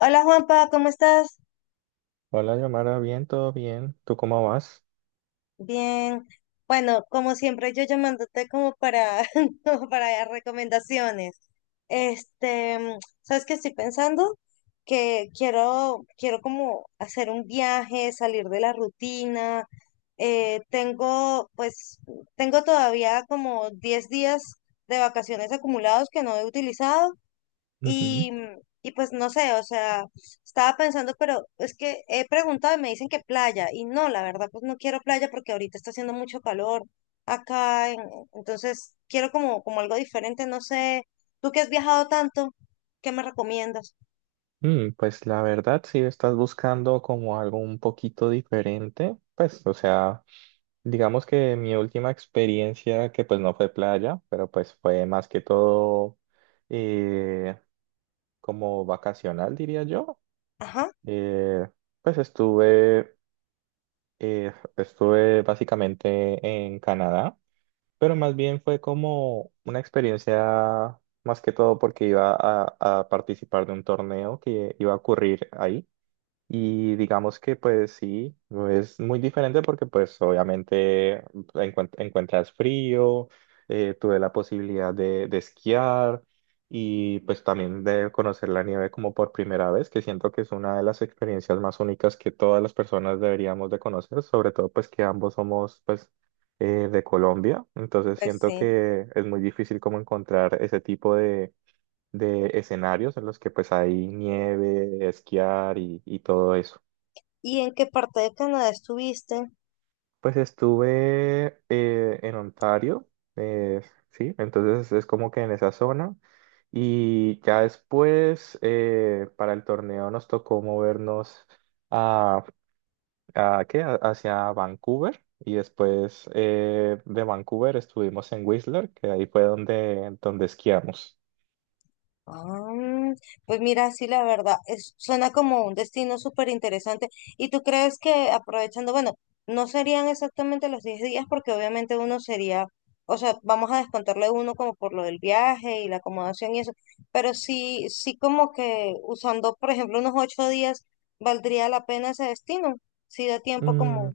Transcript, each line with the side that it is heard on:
left: Hola Juanpa, ¿cómo estás?
right: Hola, Yomara, bien, todo bien. ¿Tú cómo vas?
left: Bien. Bueno, como siempre, yo llamándote como para, como para recomendaciones. ¿Sabes qué estoy pensando? Que quiero como hacer un viaje, salir de la rutina. Tengo, pues, tengo todavía como 10 días de vacaciones acumulados que no he utilizado.
right: Ujú.
left: Y, y pues no sé, o sea, estaba pensando, pero es que he preguntado y me dicen que playa. Y no, la verdad, pues no quiero playa porque ahorita está haciendo mucho calor acá. Entonces quiero como, como algo diferente, no sé. Tú que has viajado tanto, ¿qué me recomiendas?
right: Pues la verdad, si estás buscando como algo un poquito diferente, pues, o sea, digamos que mi última experiencia, que pues no fue playa, pero pues fue más que todo eh, como vacacional, diría yo.
left: Ajá,
right: Eh, pues estuve, eh, estuve básicamente en Canadá. Pero más bien fue como una experiencia más que todo porque iba a participar de un torneo que iba a ocurrir ahí. Y digamos que pues sí, es muy diferente porque pues obviamente encuentras frío, tuve la posibilidad de esquiar y pues también de conocer la nieve como por primera vez, que siento que es una de las experiencias más únicas que todas las personas deberíamos de conocer, sobre todo pues que ambos somos pues de Colombia, entonces
left: pues
right: siento
left: sí.
right: que es muy difícil como encontrar ese tipo de escenarios en los que pues hay nieve, esquiar y todo eso.
left: ¿Y en qué parte de Canadá estuviste?
right: Pues estuve en Ontario, eh, sí, entonces es como que en esa zona. Y ya después, para el torneo nos tocó movernos a, hacia Vancouver. Y después de Vancouver estuvimos en Whistler, que ahí fue donde esquiamos.
left: Ah, pues mira, sí, la verdad, es, suena como un destino súper interesante. ¿Y tú crees que aprovechando, bueno, no serían exactamente los 10 días porque obviamente uno sería, o sea, vamos a descontarle uno como por lo del viaje y la acomodación y eso, pero sí, sí como que usando, por ejemplo, unos 8 días, valdría la pena ese destino, si da tiempo
right: Mm,
left: como...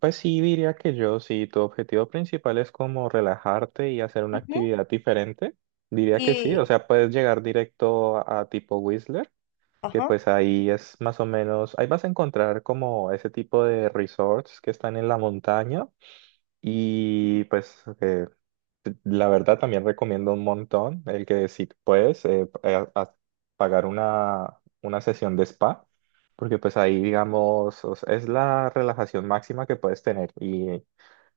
right: Pues sí, diría que yo, si tu objetivo principal es como relajarte y hacer una
left: Ujú.
right: actividad diferente, diría que sí. O
left: Y,
right: sea, puedes llegar directo a tipo Whistler, que
left: ajá,
right: pues ahí es más o menos, ahí vas a encontrar como ese tipo de resorts que están en la montaña y pues la verdad también recomiendo un montón el que si puedes a- a- pagar una sesión de spa. Porque pues ahí, digamos, o sea, es la relajación máxima que puedes tener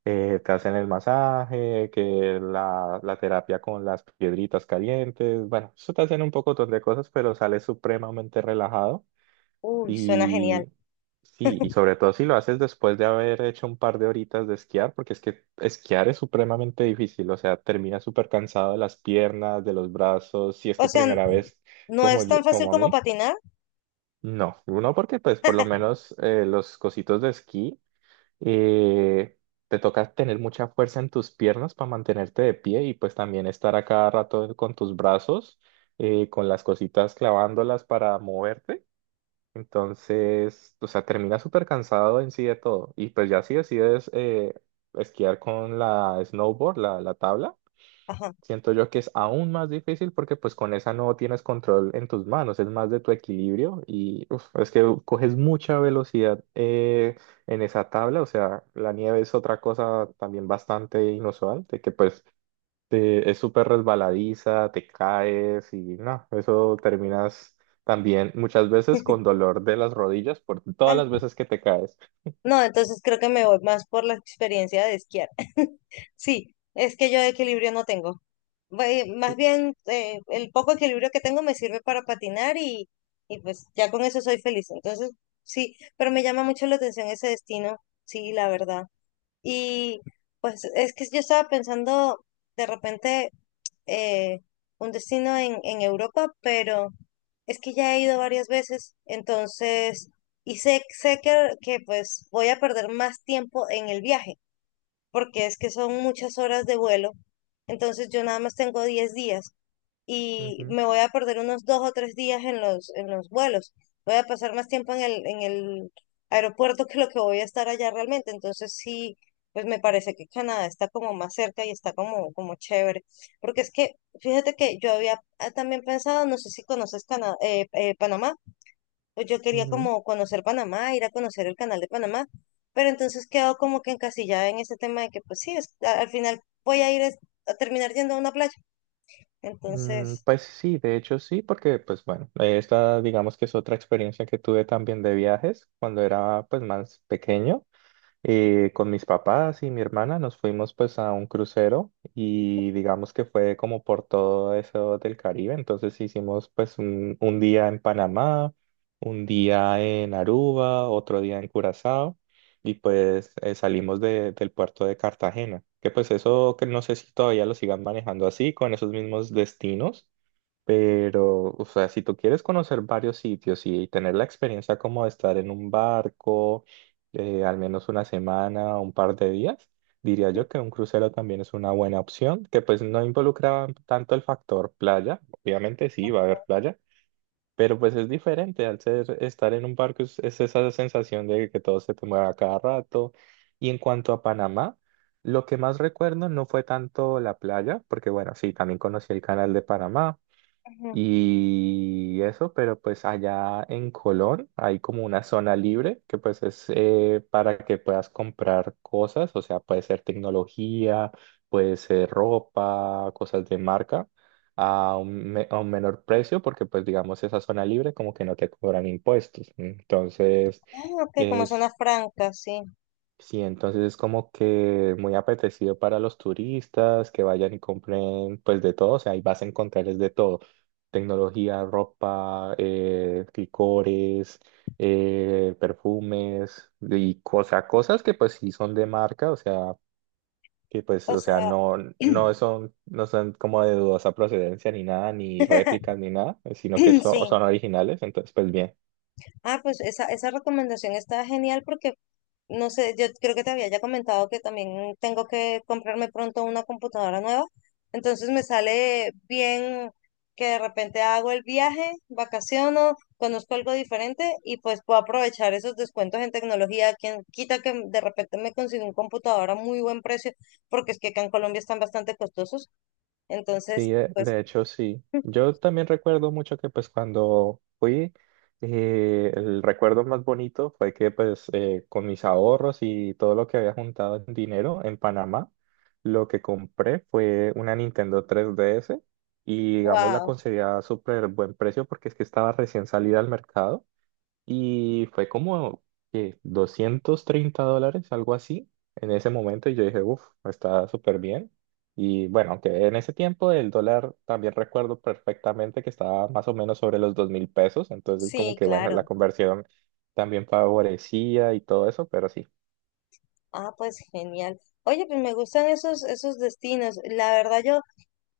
right: te hacen el masaje, que la terapia con las piedritas calientes, bueno, eso te hacen un poco de cosas, pero sales supremamente relajado
left: uy, suena genial.
right: y sí, y sobre todo si lo haces después de haber hecho un par de horitas de esquiar, porque es que esquiar es supremamente difícil, o sea, terminas súper cansado de las piernas, de los brazos, si es
left: O
right: tu
left: sea,
right: primera vez
left: no es tan fácil
right: como a
left: como
right: mí.
left: patinar,
right: No, uno porque pues por lo menos los cositos de esquí eh, te toca tener mucha fuerza en tus piernas para mantenerte de pie y pues también estar a cada rato con tus brazos, con las cositas clavándolas para moverte. Entonces, o sea, terminas súper cansado en sí de todo. Y pues ya si decides esquiar con la snowboard, la tabla.
left: ajá.
right: Siento yo que es aún más difícil porque pues con esa no tienes control en tus manos, es más de tu equilibrio y uf, es que coges mucha velocidad en esa tabla, o sea, la nieve es otra cosa también bastante inusual, de que pues es súper resbaladiza, te caes y no, eso terminas también muchas veces con dolor de las rodillas por todas las veces que te caes.
left: No, entonces creo que me voy más por la experiencia de esquiar. Sí, es que yo de equilibrio no tengo. Más
right: Sí.
left: bien, el poco equilibrio que tengo me sirve para patinar y pues ya con eso soy feliz. Entonces, sí, pero me llama mucho la atención ese destino, sí, la verdad. Y pues es que yo estaba pensando de repente eh, un destino en Europa, pero es que ya he ido varias veces, entonces, y sé, sé que pues voy a perder más tiempo en el viaje, porque es que son muchas horas de vuelo, entonces yo nada más tengo 10 días y
right: Ujú,
left: me voy a perder unos dos o tres días en los vuelos. Voy a pasar más tiempo en el aeropuerto que lo que voy a estar allá realmente. Entonces sí, pues me parece que Canadá está como más cerca y está como, como chévere. Porque es que, fíjate que yo había ah, también pensado, no sé si conoces Panamá, pues yo quería
right: ujú.
left: como conocer Panamá, ir a conocer el canal de Panamá. Pero entonces quedo como que encasillada en ese tema de que, pues sí, al final voy a ir es- a terminar yendo a una playa. Entonces,
right: Pues sí, de hecho sí, porque pues bueno, esta digamos que es otra experiencia que tuve también de viajes cuando era pues más pequeño. Y con mis papás y mi hermana nos fuimos pues a un crucero y digamos que fue como por todo eso del Caribe. Entonces hicimos pues un día en Panamá, un día en Aruba, otro día en Curazao y pues salimos del puerto de Cartagena. Que pues eso que no sé si todavía lo sigan manejando así, con esos mismos destinos. Pero, o sea, si tú quieres conocer varios sitios y tener la experiencia como de estar en un barco, al menos una semana o un par de días, diría yo que un crucero también es una buena opción, que pues no involucra tanto el factor playa, obviamente sí va a haber playa, pero pues es diferente al ser estar en un barco, es esa sensación de que todo se te mueve a cada rato. Y en cuanto a Panamá, lo que más recuerdo no fue tanto la playa, porque bueno, sí, también conocí el canal de Panamá
left: ujú.
right: y eso, pero pues allá en Colón hay como una zona libre que pues es para que puedas comprar cosas, o sea, puede ser tecnología, puede ser ropa, cosas de marca a a un menor precio porque pues digamos esa zona libre como que no te cobran impuestos. Entonces...
left: Ah, ok, como zonas francas, sí.
right: Sí, entonces es como que muy apetecido para los turistas que vayan y compren pues de todo, o sea, ahí vas a encontrar es de todo, tecnología, ropa, licores, perfumes y cosas que pues sí son de marca, o sea, que pues,
left: O
right: o sea,
left: sea,
right: no, no son como de dudosa procedencia ni nada, ni réplicas ni nada, sino que son,
left: sí.
right: son originales, entonces pues bien.
left: Ah, pues esa recomendación está genial porque, no sé, yo creo que te había ya comentado que también tengo que comprarme pronto una computadora nueva. Entonces me sale bien que de repente hago el viaje, vacaciono, conozco algo diferente y pues puedo aprovechar esos descuentos en tecnología. Quien quita que de repente me consiga un computador a muy buen precio, porque es que acá en Colombia están bastante costosos.
right: Sí,
left: Entonces,
right: de,
left: pues,
right: de hecho sí. Yo también recuerdo mucho que pues cuando fui, el recuerdo más bonito fue que pues con mis ahorros y todo lo que había juntado en dinero en Panamá, lo que compré fue una Nintendo 3DS y digamos la
left: wow.
right: conseguí a súper buen precio porque es que estaba recién salida al mercado. Y fue como que $230, algo así, en ese momento. Y yo dije, uff, está súper bien. Y bueno, aunque en ese tiempo el dólar también recuerdo perfectamente que estaba más o menos sobre los 2.000 pesos. Entonces, como
left: Sí,
right: que bueno, la
left: claro.
right: conversión también favorecía y todo eso, pero sí.
left: Ah, pues genial. Oye, pues me gustan esos, esos destinos. La verdad, yo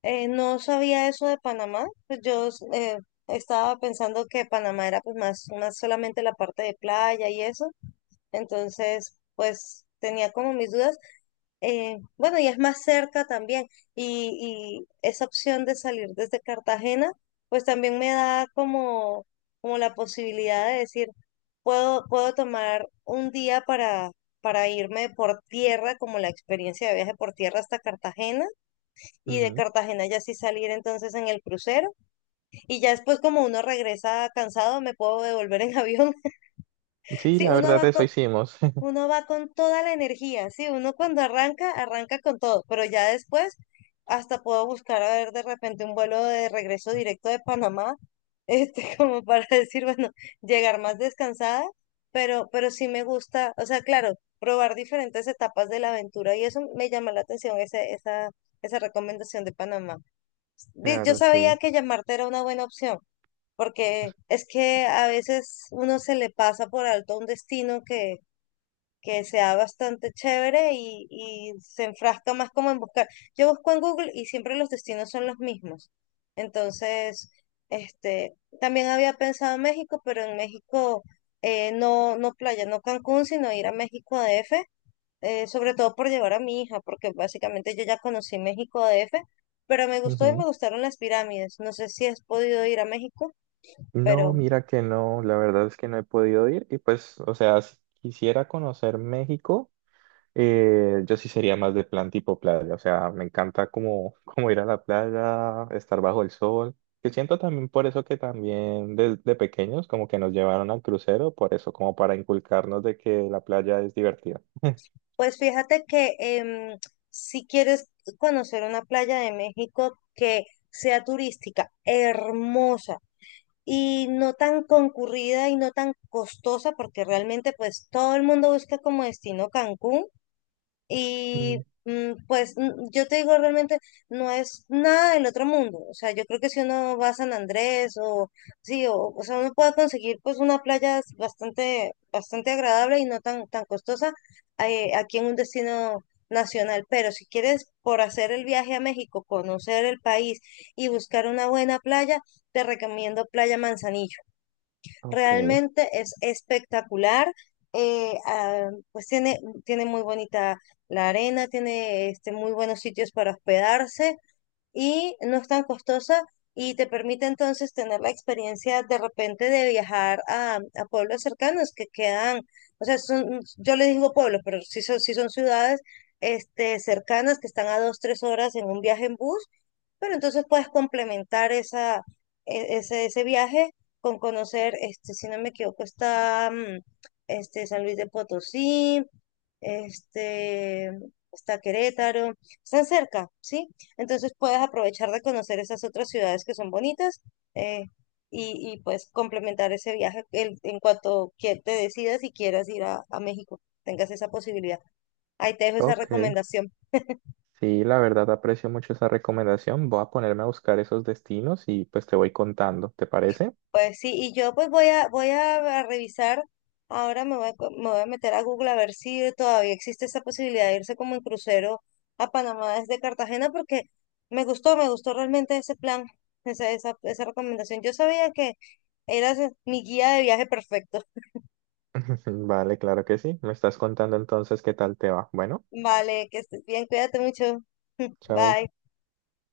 left: no sabía eso de Panamá. Pues yo estaba pensando que Panamá era pues más, más solamente la parte de playa y eso. Entonces, pues tenía como mis dudas. Bueno, y es más cerca también. Y esa opción de salir desde Cartagena, pues también me da como, como la posibilidad de decir, puedo, puedo tomar un día para irme por tierra, como la experiencia de viaje por tierra hasta Cartagena, y de
right: Ujú.
left: Cartagena ya sí salir entonces en el crucero. Y ya después, como uno regresa cansado, me puedo devolver en avión.
right: Sí,
left: Sí,
right: la verdad, eso hicimos.
left: uno va con toda la energía, sí, uno cuando arranca, arranca con todo, pero ya después hasta puedo buscar a ver de repente un vuelo de regreso directo de Panamá, como para decir, bueno, llegar más descansada, pero sí me gusta, o sea, claro, probar diferentes etapas de la aventura y eso me llama la atención, ese, esa recomendación de Panamá. Yo
right: Claro,
left: sabía
right: sí.
left: que llamarte era una buena opción. Porque es que a veces uno se le pasa por alto un destino que sea bastante chévere y se enfrasca más como en buscar. Yo busco en Google y siempre los destinos son los mismos. Entonces, este, también había pensado en México, pero en México no, no playa, no Cancún, sino ir a México DF, sobre todo por llevar a mi hija, porque básicamente yo ya conocí México DF, pero me gustó y me
right: Ujú.
left: gustaron las pirámides. No sé si has podido ir a México,
right: No,
left: pero
right: mira que no, la verdad es que no he podido ir. Y pues, o sea, si quisiera conocer México. Yo sí sería más de plan tipo playa, o sea, me encanta como, como ir a la playa, estar bajo el sol, que siento también por eso que también desde pequeños como que nos llevaron al crucero, por eso como para inculcarnos de que la playa es divertida.
left: pues fíjate que si quieres conocer una playa de México que sea turística, hermosa y no tan concurrida y no tan costosa, porque realmente pues todo el mundo busca como destino Cancún. Y
right: Mm,
left: yo te digo realmente, no es nada del otro mundo. O sea, yo creo que si uno va a San Andrés o sí, o sea, uno puede conseguir pues una playa bastante, bastante agradable y no tan, tan costosa aquí en un destino nacional. Pero si quieres por hacer el viaje a México, conocer el país y buscar una buena playa, te recomiendo Playa Manzanillo.
right: ok,
left: Realmente es espectacular. Pues tiene, tiene muy bonita la arena, tiene este, muy buenos sitios para hospedarse y no es tan costosa y te permite entonces tener la experiencia de repente de viajar a pueblos cercanos que quedan, o sea, son, yo les digo pueblos, pero sí son ciudades este, cercanas que están a dos, tres horas en un viaje en bus, pero entonces puedes complementar esa, ese, ese viaje con conocer, este, si no me equivoco, está este, San Luis de Potosí, este, está Querétaro, están cerca, ¿sí? Entonces puedes aprovechar de conocer esas otras ciudades que son bonitas eh, y pues complementar ese viaje en cuanto que te decidas y quieras ir a México, tengas esa posibilidad. Ahí te dejo esa
right: ok,
left: recomendación.
right: sí, la verdad aprecio mucho esa recomendación, voy a ponerme a buscar esos destinos y pues te voy contando, ¿te parece?
left: Pues sí, y yo pues voy a, voy a revisar, ahora me voy a, me voy a meter a Google a ver si todavía existe esa posibilidad de irse como en crucero a Panamá desde Cartagena, porque me gustó realmente ese plan, esa recomendación. Yo sabía que eras mi guía de viaje perfecto.
right: Vale, claro que sí, me estás contando entonces qué tal te va. Bueno,
left: Vale, que estés bien, cuídate mucho.
right: chao.
left: Bye.